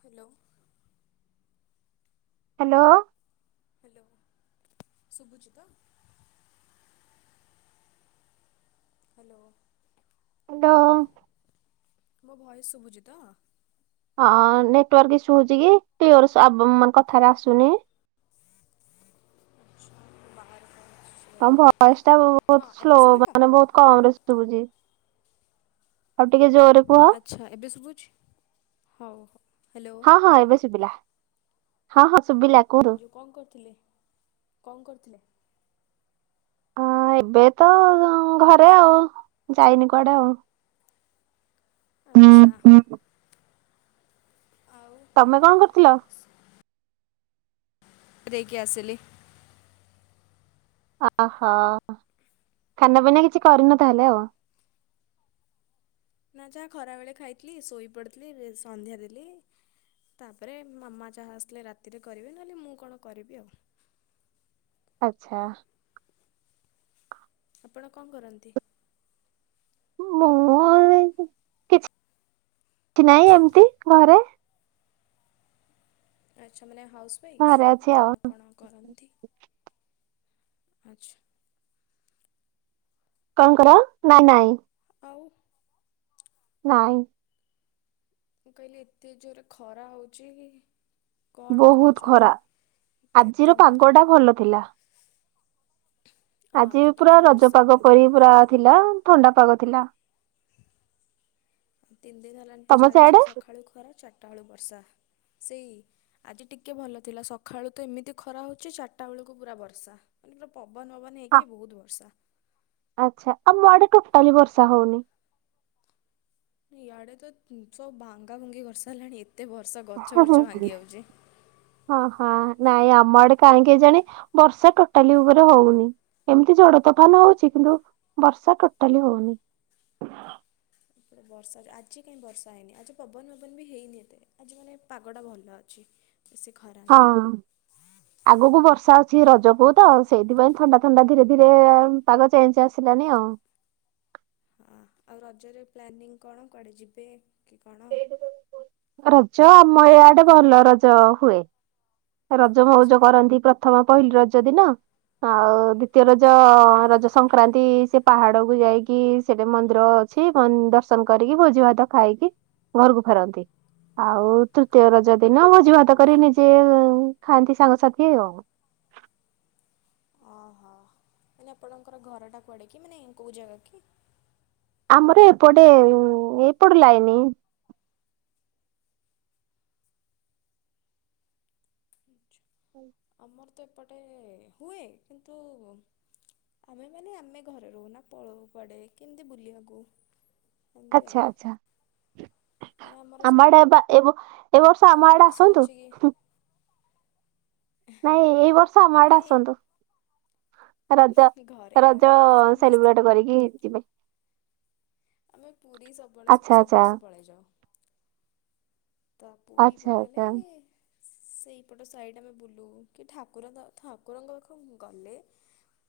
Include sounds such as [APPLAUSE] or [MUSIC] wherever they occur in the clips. Hello hello hello ଶୁଭୁଛି ତ hello hello ମୋ ଭଏସ୍ ଶୁଭୁଛି ତ ହଁ ନେଟୱାର୍କ ଇସୁ ହଉଛି କି କ୍ଲିୟର୍ ଆବ କଥାଟା ଆସୁନି ଅଛ ବାହାରେ କଣ ଅଛି? ତମ ଭୟସ୍ ଟା ବହୁତ ସ୍ଲୋ ମାନେ ବହୁତ କମ୍ ରେ ଶୁ ଶୁଭୁଛି ଆଉ ଟିକେ ଜୋର୍ ରେ ଆଚ୍ଛା ଏବେ ଶୁଭୁଛି ହଉ ହଉ ହ୍ୟାଲୋ ହଁ ଏବେ ଶୁଭିଲା ହଁ ହଁ ଶୁଭିଲା କୁହନ୍ତୁ। ଯୁ କଣ କରୁଥିଲେ କଣ କରୁଥିଲେ ହଁ ଏବେ ତ ଘରେ ଆଉ ଯାଇନି କୁଆଡେ ଆଉ ଆଚ୍ଛା ଆଉ। ତମେ କଣ କରୁଥିଲ। ଫେରେଇକି ଆସିଲି। ଅ ହ ଖାନାପିନା କିଛି କରିନ ତାହେଲେ ଆଉ। ନା ଯାହା ଖରା ବେଳେ ଖାଇଥିଲି ଶୋଇ ପଡିଥିଲି ସନ୍ଧ୍ୟା ଦେଲି। ତାପରେ ମାମା ଯାହା ଆସିଲେ ରାତିରେ କରିବେ ନହେଲେ ମୁଁ କଣ କରିବି ଆଉ। ଆଚ୍ଛା। ଆପଣ କଣ କରନ୍ତି। ମୁଁ ଏ କିଛି ନାହିଁ ଏମିତି ଘରେ। ଆଚ୍ଛା ମାନେ ହାଉସୱଇଫ୍ ଘରେ ଅଛି ଆଉ ନା କଣ କରନ୍ତି। ଆଚ୍ଛା। କଁ କର ନା ନାଇଁ। ଆଉ। ନାଇଁ। ମୁଁ କହିଲି ଏତେ ଜୋରେ ଖରା ହଉଛି। କଣ ବହୁତ କରୁଛନ୍ତି ଖରା ଏତେ ଆଜିର ଡିନର୍। ପାଗ ଟା ଭଲ ଥିଲା। ଆଜି ପୁରା ଟିକେ ରଜ ବର୍ଷା ପାଗ ଉଠାଇଥିଲା। ପରି ପୁରା ଥିଲା ଥଣ୍ଡା ପାଗ ଥିଲା। ତିନି ଦିନ ହେଲାଣି ତ ତମ ଚାଲିଚ ସିଆଡେ? ସକାଳୁ ଖରା ଚାରିଟା ବେଳୁ ବର୍ଷା। ସେଇ। ଆଜି ଟିକେ ଭଲ ଥିଲା ସକାଳୁ ତ ଏମିତି ଖରା ହଉଛି ଚାରିଟା ବେଳକୁ ପୁରା ବର୍ଷା। ମାନେ ପୁରା ପବନ ପବନ ହେଇକି ବହୁତ ବର୍ଷା। ଆଚ୍ଛା ଆମ ଆଡେ ଟୋଟାଲି ବର୍ଷା ହଉନି। ଇଆଡେ ତ ସବୁ ଭାଙ୍ଗା ଭାଙ୍ଗି କରିସାରିଲାଣି ଏତେ ବର୍ଷା ଗଛ ବଛ ଭାଙ୍ଗି ଯାଉଛି। ହଁ ହଁ ନାଇଁ ଆମ ଆଡେ କାହିଁ ଏ କୃଜାଣି ବର୍ଷା ଟୋଟାଲି ଉପରେ ହଉନି। ଏମିତି ଜଡ ତୋଫାନ ହଉଛି କିନ୍ତୁ ବର୍ଷା ଟୋଟାଲି ହଉନି। ଏପଟା ବର୍ଷା ଆଜି କାହିଁ ବର୍ଷା ହେଇନି ଆଜି ପବନ ଫବନ ବି ହେଇନି ଏତେ ଆଜି ମାନେ ପାଗଟା ଭଲ ଅଛି। ବେଶୀ ଖରା ହଁ। ନାହିଁ। ଆଗକୁ ବର୍ଷା ଅଛି ରଜକୁ ତ ସେଇଥିପାଇଁ ଥଣ୍ଡା ଥଣ୍ଡା ଧୀରେ ଧୀରେ। ପାଗ ଚେଞ୍ଜ ଆସିଲାନି ଆଉ। ହଁ ଆଉ ରଜରେ ପ୍ଲାନିଂ କଣ କୁଆଡ଼େ ଯିବେ କି କଣ। ରଜ ଆମ ଇଆଡେ ଭଲ ରଜ ହୁଏ। ରଜ ମଉଜ ଆଚ୍ଛା। କରନ୍ତି ପ୍ରଥମ ପହିଲି ରଜ ଦିନ ଆଉ ଦ୍ଵିତୀୟ ରଜ ରଜ ସ ସଂକ୍ରାନ୍ତି ସେ ପାହାଡକୁ ଯାଇକି ସେଠି ମନ୍ଦିର ଅଛି ଦର୍ଶନ କରିକି ଭୋଜି ଭାତ ଖାଇକି। ଘରକୁ ଫେରନ୍ତି ଆଉ ତୃତୀୟ ରଜ ଦିନ ଭୋଜି ଭାତ କରି ନିଜେ। ଖାଆନ୍ତି ସାଙ୍ଗସାଥି ଆଉ। ଓହୋ ମାନେ ଆପଣଙ୍କର ଘରଟା କୁଆଡ଼େ କି ମାନେ କେଉ ଜାଗା କି। ଆମର ଏପଟେ ଏପଟ ଲାଇନି। ଆଛା। [INAUDIBLE] ଆମର ତ ଏପଟେ ହୁଏ କିନ୍ତୁ। ଆରେ ମାନେ ଆମେ ଘରେ ରହୁ ନା ପଳଉ କୁଆଡେ କେମିତି ବୁଲିବାକୁ। ଏମିତି ଆଉ। ଆଛା ଆଛା ମାନେ ଆମର ଆମ ଆଡେ ଅବା ଏବ। ଏ ବର୍ଷ ସବୁ ଆମ ଆଡେ ଆସନ୍ତୁ। ଅଛି କି ନାଇଁ ଏଇ ବର୍ଷ ଆମ ଆଡେ ଆସନ୍ତୁ। ମାନେ ରଜ ଘରେ ରଜ ସମସ୍ତେ ସେଲିବ୍ରେଟ କରିକି ଯିବେ। ଆମେ ପୁରୀ ସବୁ ବେଳେ ଆଚ୍ଛା ସବୁ ଆଚ୍ଛା ବର୍ଷ ପଳେଇଯାଉ। ତ ପୁରୀ ଆଚ୍ଛା ପଳେଇଲେ ଆଚ୍ଛା। ସେଇପଟ ସାଇଡ୍ ଆମେ ବୁଲୁ କି ଠାକୁର ଦ ଠାକୁରଙ୍କ ପାଖକୁ ଗଲେ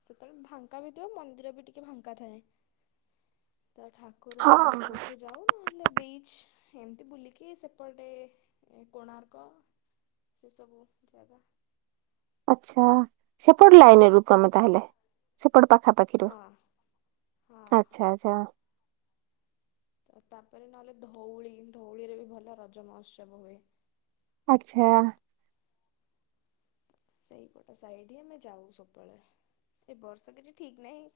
ସେତେବେଳେ ଫାଙ୍କା ଭି ଥିବ ମନ୍ଦିର ବି ଟିକେ ଫାଙ୍କା ଥାଏ ତ ଠା ହଁ ଠାକୁରଙ୍କ ପାଖକୁ ଯାଉ ନହେଲେ ବିଚ୍ ଏମିତି ବୁଲିକି ସେ ପଟେ କୋଣାର୍କ ସେସବୁ ଜାଗା ଆଚ୍ଛା, ସେପଟ ଲାଇନ୍ ରୁ ତମେ ତାହେଲେ। ସେପଟ ପାଖାପାଖିରୁ ହଁ ହଁ ହଁ ଆଛା ଆଛା। ତାପରେ ନହେଲେ ଧଉଳି ଧଉଳିରେ ବି ଭଲ ରଜ ମହୋତ୍ସବ ହୁଏ। ଆଚ୍ଛା। ସେଇପଟ ସାଇଡ୍ ହି ଆମେ ଯାଉ ସବୁବେଳେ। ଏ ବର୍ଷ କିଛି ଠିକ୍ ନାହିଁ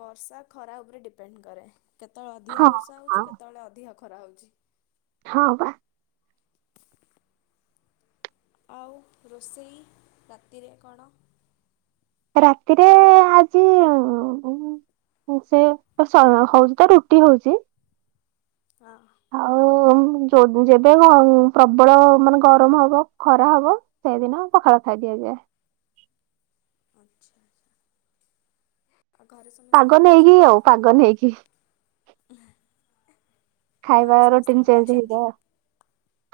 ବର୍ଷା ଖରା ଉପରେ ଡିପେଣ୍ଡ କରେ। କେତେବେଳେ ଅଧିକା ହଁ। ବର୍ଷା ହଁ ହେଉଛି କେତେବେଳେ ଅଧିକ ଖରା ହେଉଛି। ହଁ ପା। ଆଉ ରୋଷେଇ ରାତିରେ କଣ? ରାତିରେ ଆଜି ଉନ୍ ଉ ସେ ସ ହଉଛି ତ ରୁଟି ହଉଛି। ହଁ। ହୁଁ ଜୋ ଯେବେ ପ୍ରବଳ ମାନେ ଗରମ ହବ, ଖରା ହବ ସେଇଦିନ ପଖାଳ ଖାଇ ଦିଆଯାଏ। ଆଚ୍ଛା, ଆଚ୍ଛା। ପାଗ ନେଇକି ଆଉ ପାଗ ନେଇକି। ଖାଇବା ଘରେ ସମସ୍ତେ ରୋଟିନ ଭଲ ଚେଞ୍ଜ ଅଛନ୍ତି? ହେଇଯାଏ।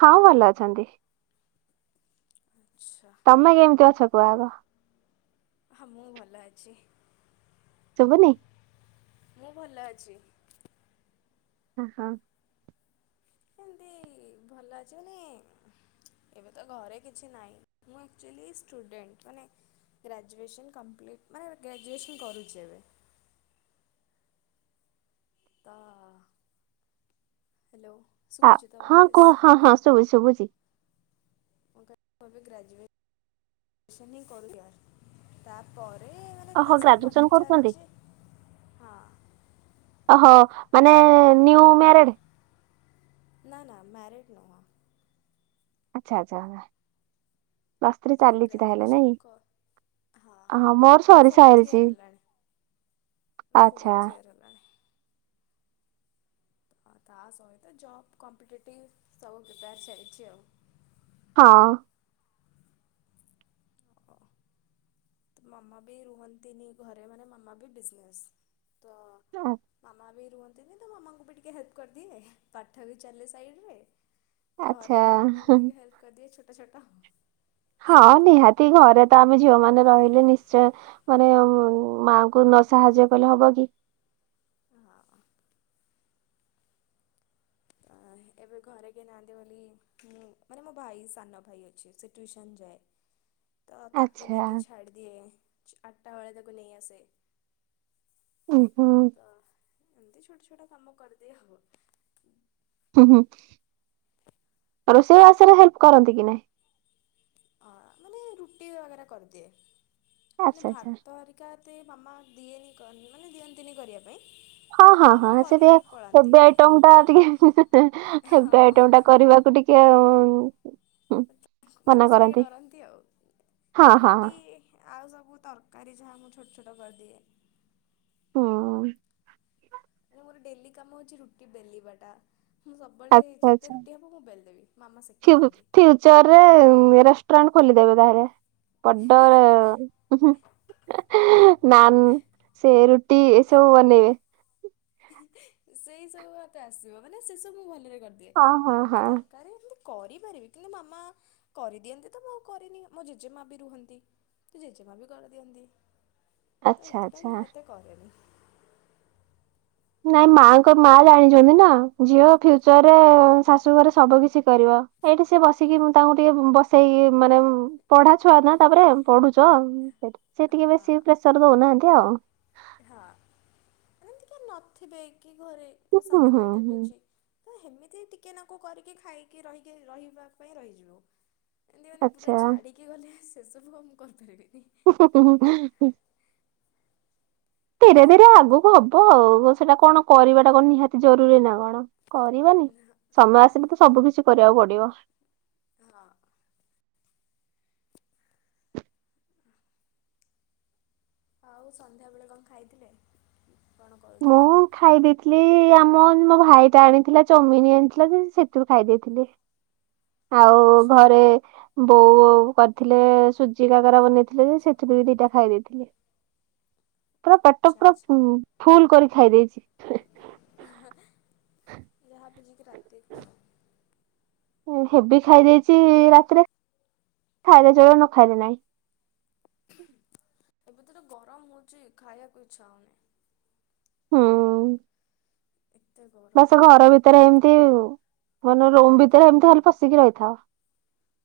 ହଁ ଭଲ ଅଛନ୍ତି। ଆଚ୍ଛା। ତମେ କେମିତି ଅଛ କୁହ ଆଗ? ହଁ ମୁଁ ଭଲ ଅଛି। ଶୁବୁନି? ମୁଁ ଭଲ ଅଛି। ହଁ, ହଁ। ଏମିତି ଭଲ ଅଛି [UNINTELLIGIBLE] ଏବେ ତ ଘରେ କିଛି ନାହିଁ ମୁଁ ଆକଚୁଆଲି ଷ୍ଟୁଡେଣ୍ଟ ମାନେ ଗ୍ରାଜୁଏସନ୍ କମ୍ପ୍ଲିଟ୍ ମାନେ ଗ୍ରାଜୁଏସନ୍ କରୁଛି ଏବେ। ତ ହ୍ୟାଲୋ। ଅ ଶୁଭୁଛି ତ ହଁ ଭଏସ୍ କୁହ ହଁ ହଁ ଶୁଭୁଛି ଶୁଭୁଛି। [UNINTELLIGIBLE] ଗ୍ରାଜୁଏଟ [UNINTELLIGIBLE] ତାପରେ ତା ଓହୋ ସହିତ ଗ୍ରାଜୁଏସନ ପାଠ କରୁଛନ୍ତି? ଚାଲିଛି ହଁ। ଓହୋ ମାନେ ନିଉ ମ୍ୟାରେଡ? ନା ନା ମ୍ୟାରେଡ଼ ନୁହଁ। ଆଚ୍ଛା, ଆଚ୍ଛା। ପ୍ଲସ୍ ଥ୍ରୀ ମାନେ ଚାଲିଛି ତାହେଲେ ଗ୍ରାଜୁଏସନ୍ ନାଇଁ? କ ହଁ ମୋର ଏଇ ସରି ଫୋର୍ଥ ସାରିଛି ଇୟର ହେଲାଣି। ତୋର ଆଚ୍ଛା ଫୋର୍ଥ ଇୟର ହେଲାଣି? ଆ ତା ସହିତ ଜବ୍ କମ୍ପିଟେଟିଭ୍ ସବୁ ପ୍ରିପେୟାର ଚାଲିଚି ଆଉ। ହଁ। ଓହୋ ମାମା ବି ରୁହନ୍ତିନି ଘରେ ମାନେ ମାମା ବି ବିଜନେସ୍ ତ ଆ- ମାମା ବି ରୁହ ନ୍ତିନି ତ ମାମାଙ୍କୁ ବି ଟିକେ ହେଲ୍ପ କରିଦିଏ ପାଠ ବି ଚାଲେ ସାଇଡରେ ଘରେ ଆଚ୍ଛା। ବି ମାମାଙ୍କୁ ଟିକେ ହେଲ୍ପ କରିଦିଏ ଛୋଟ ଛୋଟ। ହଁ ସେମିତି ନିହାତି ଘରେ ତ ଆମେ ଝିଅ ମାନେ ରହିଲେ ନିଶ୍ଚୟ ମାନେ ମାଙ୍କୁ ନ ସାହାଯ୍ୟ କଲେ ହବ କି ଏ ହଁ ତ ଏବେ ଘରେ କେହି ନାହାନ୍ତି ବୋଲି ମୁଁ ମାନେ ମୋ ଭାଇ ସାନ ଭାଇ ଅଛି ସେ ଟ୍ୟୁସନ୍ ଯାଏ। [INAUDIBLE] ତ ତାକୁ ଆଚ୍ଛା। ନେଇକି ଛାଡିଦିଏ ଛୁ ଆଠଟା ବେଳେ ତାକୁ ନେଇ ଆସେ। ଉଁ ହୁଁ। ତ ଏମିତି ଛୋଟ ଛୋଟ କାମ କରିଦିଏ ଆଉ। ହୁଁ ହୁଁ ଆ ରୋଷେଇ ଆଷ ରେ ହେଲ୍ପ କରନ୍ତି କି ନାଇଁ? ଅଁ ମାନେ ରୁଟି ବଗରା କରିଦିଏ ମାନେ ଆଚ୍ଛା ଆଚ୍ଛା। ଭାତ ହରି କା ଏତେ ମାମା ଦିଏନି କରନି ମାନେ ଦିଅନ୍ତିନି କରିବା ପାଇଁ। ହଁ ହଁ ମାମା ହଁ ସେ କରିକି ଟିକେ ପଳାନ୍ତି ହେଭୀ ଆଇଟମଟା ଟିକେ ହେଁ ହେଁ ହେଁ ହଁ। ହେଭୀ ଆଇଟମ ଟା କରିବାକୁ ଟିକେ ଉଁ ମାନେ ସେ ଟିକେ ଡରନ୍ତି ହଁ ଆଉ ହଁ ରୁଟି ଆଉ ସବୁ ତରକାରୀ ଯାହା ମୁଁ ଛୋଟ ଛୋଟ କରିଦିଏ। ହୁଁ। ହେଲେ ମୋର ଡେଲି କାମ ହଉଚି ରୁଟି ବେଲିବାଟା। ମୁଁ ସବୁବେଳେ ଆଚ୍ଛା ଯେତେ ଆଚ୍ଛା। ରୁଟି ହବ ମୁଁ ବେଲି ଦେବି ମାମା ସେକି ଦିଅନ୍ତି। ଚରେ ମେ ରେଷ୍ଟୁରାଣ୍ଟ ଖୋଲିଦେବେ ବାହେରେ ବଡ ର ହୁଁହୁଁ ଏହେ ନାନ୍ ସେ ରୁଟି ଏସବୁ ବନେଇବେ। ସେଇ ସବୁ ମତେ ଆସିବ ମାନେ ସେସବୁ ମୁଁ ଭଲରେ କରିଦିଏ ହଁ ହଁ ଆଉ ହଁ ଏମତି ତରକା ରୀ ଏମତି କରିପାରିବି କିନ୍ତୁ ମାମା କରିଦିଅନ୍ତି ତ ମୁଁ ଆଉ କରିନି ମୋ ଜେଜେମା ବି ରୁହନ୍ତି ତୁ ଜେଜମା ବି କରଦିଅନ୍ତି ତ ଆଚ୍ଛା ହେଥିପାଇଁ ଆଚ୍ଛା। ମୁଁ ଆ ଏତେ କରେନି। ନାଇଁ ମାଙ୍କ ମା ଜାଣିଚନ୍ତି ନା ଝିଅ ଫ୍ୟୁଚରରେ ଶାଶୁଘରେ ସବୁ କିଛି କରିବ। ଏଇଠି ସିଏ ବସିକି ମୁଁ ତାଙ୍କୁ ଟିକେ ବସେଇକି ମାନେ ପଢା ଛୁଆ ନା ତାପରେ ପଢୁଚ ସେଟ୍ ସେ ଟିକେ ହଁ ବେଶୀ ପ୍ରେସର ଦଉନାହାନ୍ତି ଆଉ। ହଁ ଏମତି କିଏ ନଥିବେ କି ଘରେ ହୁଁ ମୋ ସାନ ହୁଁ ଭାଇ ଟା ହୁଁ ବି ଅଛି ତ ହେମିତି ଟିକେ ନାକୁ କରିକି ଖାଇକି ରହିକି ରହିବା ପାଇଁ ରହିଯିବୁ। ଏମିତି ମାନେ ପୁରା ଆଚ୍ଛା। ଛାଡିକି ଗଲେ ସେସବୁ ଆଉ ମୁଁ କରିପାରିବିନି। ହେଁ ହେଁ ହେଁ ହେଁ ହୁଁ ଧିରେ ଧିରେ ସେମିତି। ଆଗକୁ ହବ ଆଉ ସେଇଟା କଣ କରିବାଟା କଣ ନିହାତି ଜରୁରୀ ନା କଣ କରିବାନି ସମୟ ଆସିଲେ ତ ସବୁ କିଛି କରିବାକୁ ପଡିବ। ହଁ। [INAUDIBLE] ଆଉ ସନ୍ଧ୍ୟାବେଳେ କଣ ଖାଇଥିଲେ କଣ କରୁଥିଲେ? ମୁଁ ଖାଇ ଦେଇଥିଲି ଆମ ମୋ ଭାଇ ଟା ଆଣିଥିଲା ଚଉମିନି ଆଣିଥିଲା ଯେ ସେଥିରୁ ଖାଇ ଦେଇଥିଲି। ଆଉ ଆଚ୍ଛା ଘରେ ବୋଉ ଆଉ କରିଥିଲେ ସୁଜି କାକରା ବନେଇଥିଲେ ସେଥିରୁ ବି ଦିଟା ଖାଇ ଦେଇେଥିଲି। [INAUDIBLE] ପୁରା ପେଟ ଆଚ୍ଛା ପୁରା ଆଚ୍ଛା। ଫୁଲ୍ କରି ଖାଇ ଦେଇଛି। [UNINTELLIGIBLE] ରାତି ହେବି ଖାଇ ଦେଇଛି ରାତିରେ ଖାଇଲେ ଜ୍ୱର ନ ଖାଇଲେ ନାଇଁ ଏବେ ତ ତ ଗରମ ହଉଚି ଖାଇବାକୁ ଇଚ୍ଛା ହଉନି। ହୁଁ ଏତେ ଗ ସେ ଘର ଭିତରେ ଏମିତି ମାନେ ରୁମ୍ ଭିତରେ ଏମିତି ଖାଲି ପଶିକି ରହିଥା,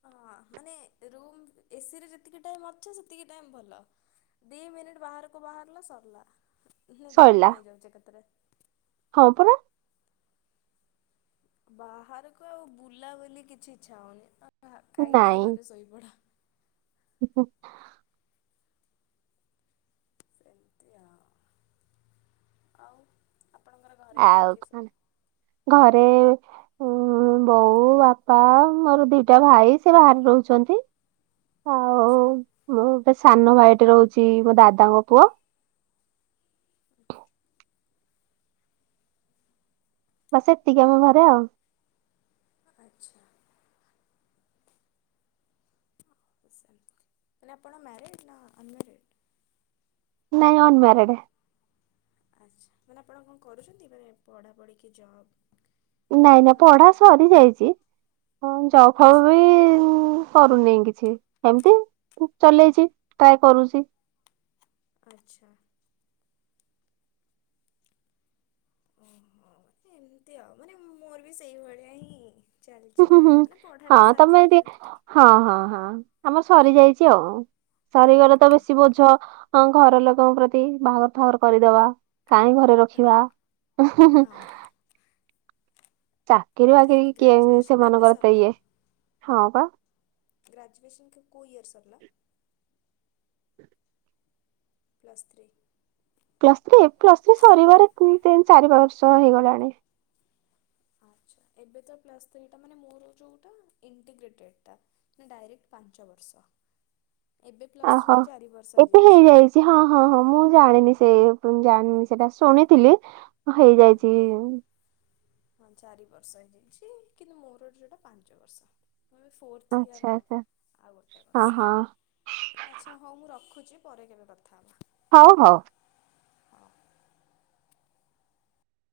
ହଁ ମାନେ ରୁମ୍ ଏସି ରେ ଯେତିକି ଟାଇମ୍ ଅଛି ସେତିକି ଟାଇମ୍ ଭଲ ଦି ମିନିଟ୍ ବାହାରକୁ ବାହାରିଲ ସରିଲା ଦେହ ସଇଲା କଣ ହେଇଯାଉଛି ଏକା ତରେ ହଁ ପରା ବାହାରକୁ ଆଉ ବୁଲାବୁଲି କିଛି ଇଚ୍ଛା ହଉନି ଖାଇ ପିକିି ନାଇଁ ଘରେ ଶୋଇପଡ। [INAUDIBLE] ସେମିତି ଆଉ ଆଉ, ଆପଣଙ୍କର ଘରେ କିଏ ଆଉ କିଏ କଣ ସବୁ? ଘରେ ଉ ବୋଉ ବାପା ମୋର ଦିଟା ଭାଇ ସେ ବାହାରେ ରହୁଛନ୍ତି ହଁ ଆଛା ମୁଁ ଏ ସାନ ଭାଇ ଟେ ରହୁଛି ମୋ ଦାଦାଙ୍କ ପୁଅ ବା ସେତିକି ଆମ ଘରେ ଆଉ ଆଚ୍ଛା ମାନେ ଆପଣ ମ୍ୟାରଡ଼୍ ନା ଅନମ୍ୟାରେଡ ନାଇଁ ଅନମ୍ୟାରେଡ ଆଚ୍ଛା ମାନେ ଆପଣ କଣ କରୁଛନ୍ତି ମାନେ ପଢ଼ାପଢ଼ିିକି ଜବ୍ ନାଇଁ ନାଇଁ ନା ପଢା କଣ? ସରି ଯାଇଛି ହଁ ଜଵ ଫବ ଆଚ୍ଛା ବି କରୁନି କିଛି ଏମିତି ଚଲେଇଛି ଟ୍ରାଏ କରୁଛି। ଆଚ୍ଛା ଓହୋ ମାନେ ଏମତି ଆଉ ମାନେ ମୋର ବି ସେଇଭଳିଆ ହିଁ ହୁଁ ଚାଲିଛି ହୁଁ ହୁଁ ଆଉ ମାନେ ପଢ଼ାଟା ହଁ ତମେ ସାଥିରେ ଚାଲିଛି ଟିକେ ହଁ ହଁ ହଁ ଆମ ସରି ଯାଇଛି ଆଉ ସରିଗଲେ ତ ବେଶୀ ବୋଝ ହଁ ଘର ଲୋକଙ୍କ ପ୍ରତି ବାହାଘର ଫାଘର କରିଦବା କାହିଁ ରଖିବା ହଁ ହଁ ଚାକିରିୀ ମାନେ ବାକିରି କିଏ ଗ୍ରାଜୁଏସନ୍ କେବେ ସେମାନଙ୍କର ତ ସରିଲା? ଇଏ ହଁ ପା ଗ୍ରାଜୁଏସନ୍ କି କେବଉ ଇୟର ସରିଲା। Plus three plus three plus three ସରିବାରେ ତିନି ଚାରି ବର୍ଷ ହେଇଗଲାଣି। ଆଛା ଏବେ ତ ପ୍ଲସ ଥ୍ରି ଟା ମାନେ ମୋର ଯୋଉଟା ଇଣ୍ଟିଗ୍ରେଟେଡ ଟା ନା ଡାଇରେକ୍ଟ ପାଞ୍ଚ ବର୍ଷ ଏବେ ପ୍ଲସ ଥ୍ରୀ ଓହୋ ତ ଚାରି ବର୍ଷ ହେଇଯାଇଛି। ହଁ ହଁ ହଁ ମୁଁ ଜାଣିନି ସେ ଜାଣିନି ସେଟା ଶୁଣିଥିଲି। ହଁ ହେଇଯାଇଛି ହଁ ଚାରି ବର୍ଷ ହେଇଯାଇଛି କିନ୍ତୁ ମୋର ଯଉଟା ପାଞ୍ଚ ବର୍ଷ ତଁ ଏବେ ଫୋର୍ଥ ଆଚ୍ଛା ଇୟର ଆଚ୍ଛା ଆଉ ଗୋଟେ ହଁ ହଁ ବର୍ଷ ଆଚ୍ଛା ହଉ ମୁଁ ରଖୁଛି ପରେ କେବେ କଥା ହେବା? ହଉ ହଉ।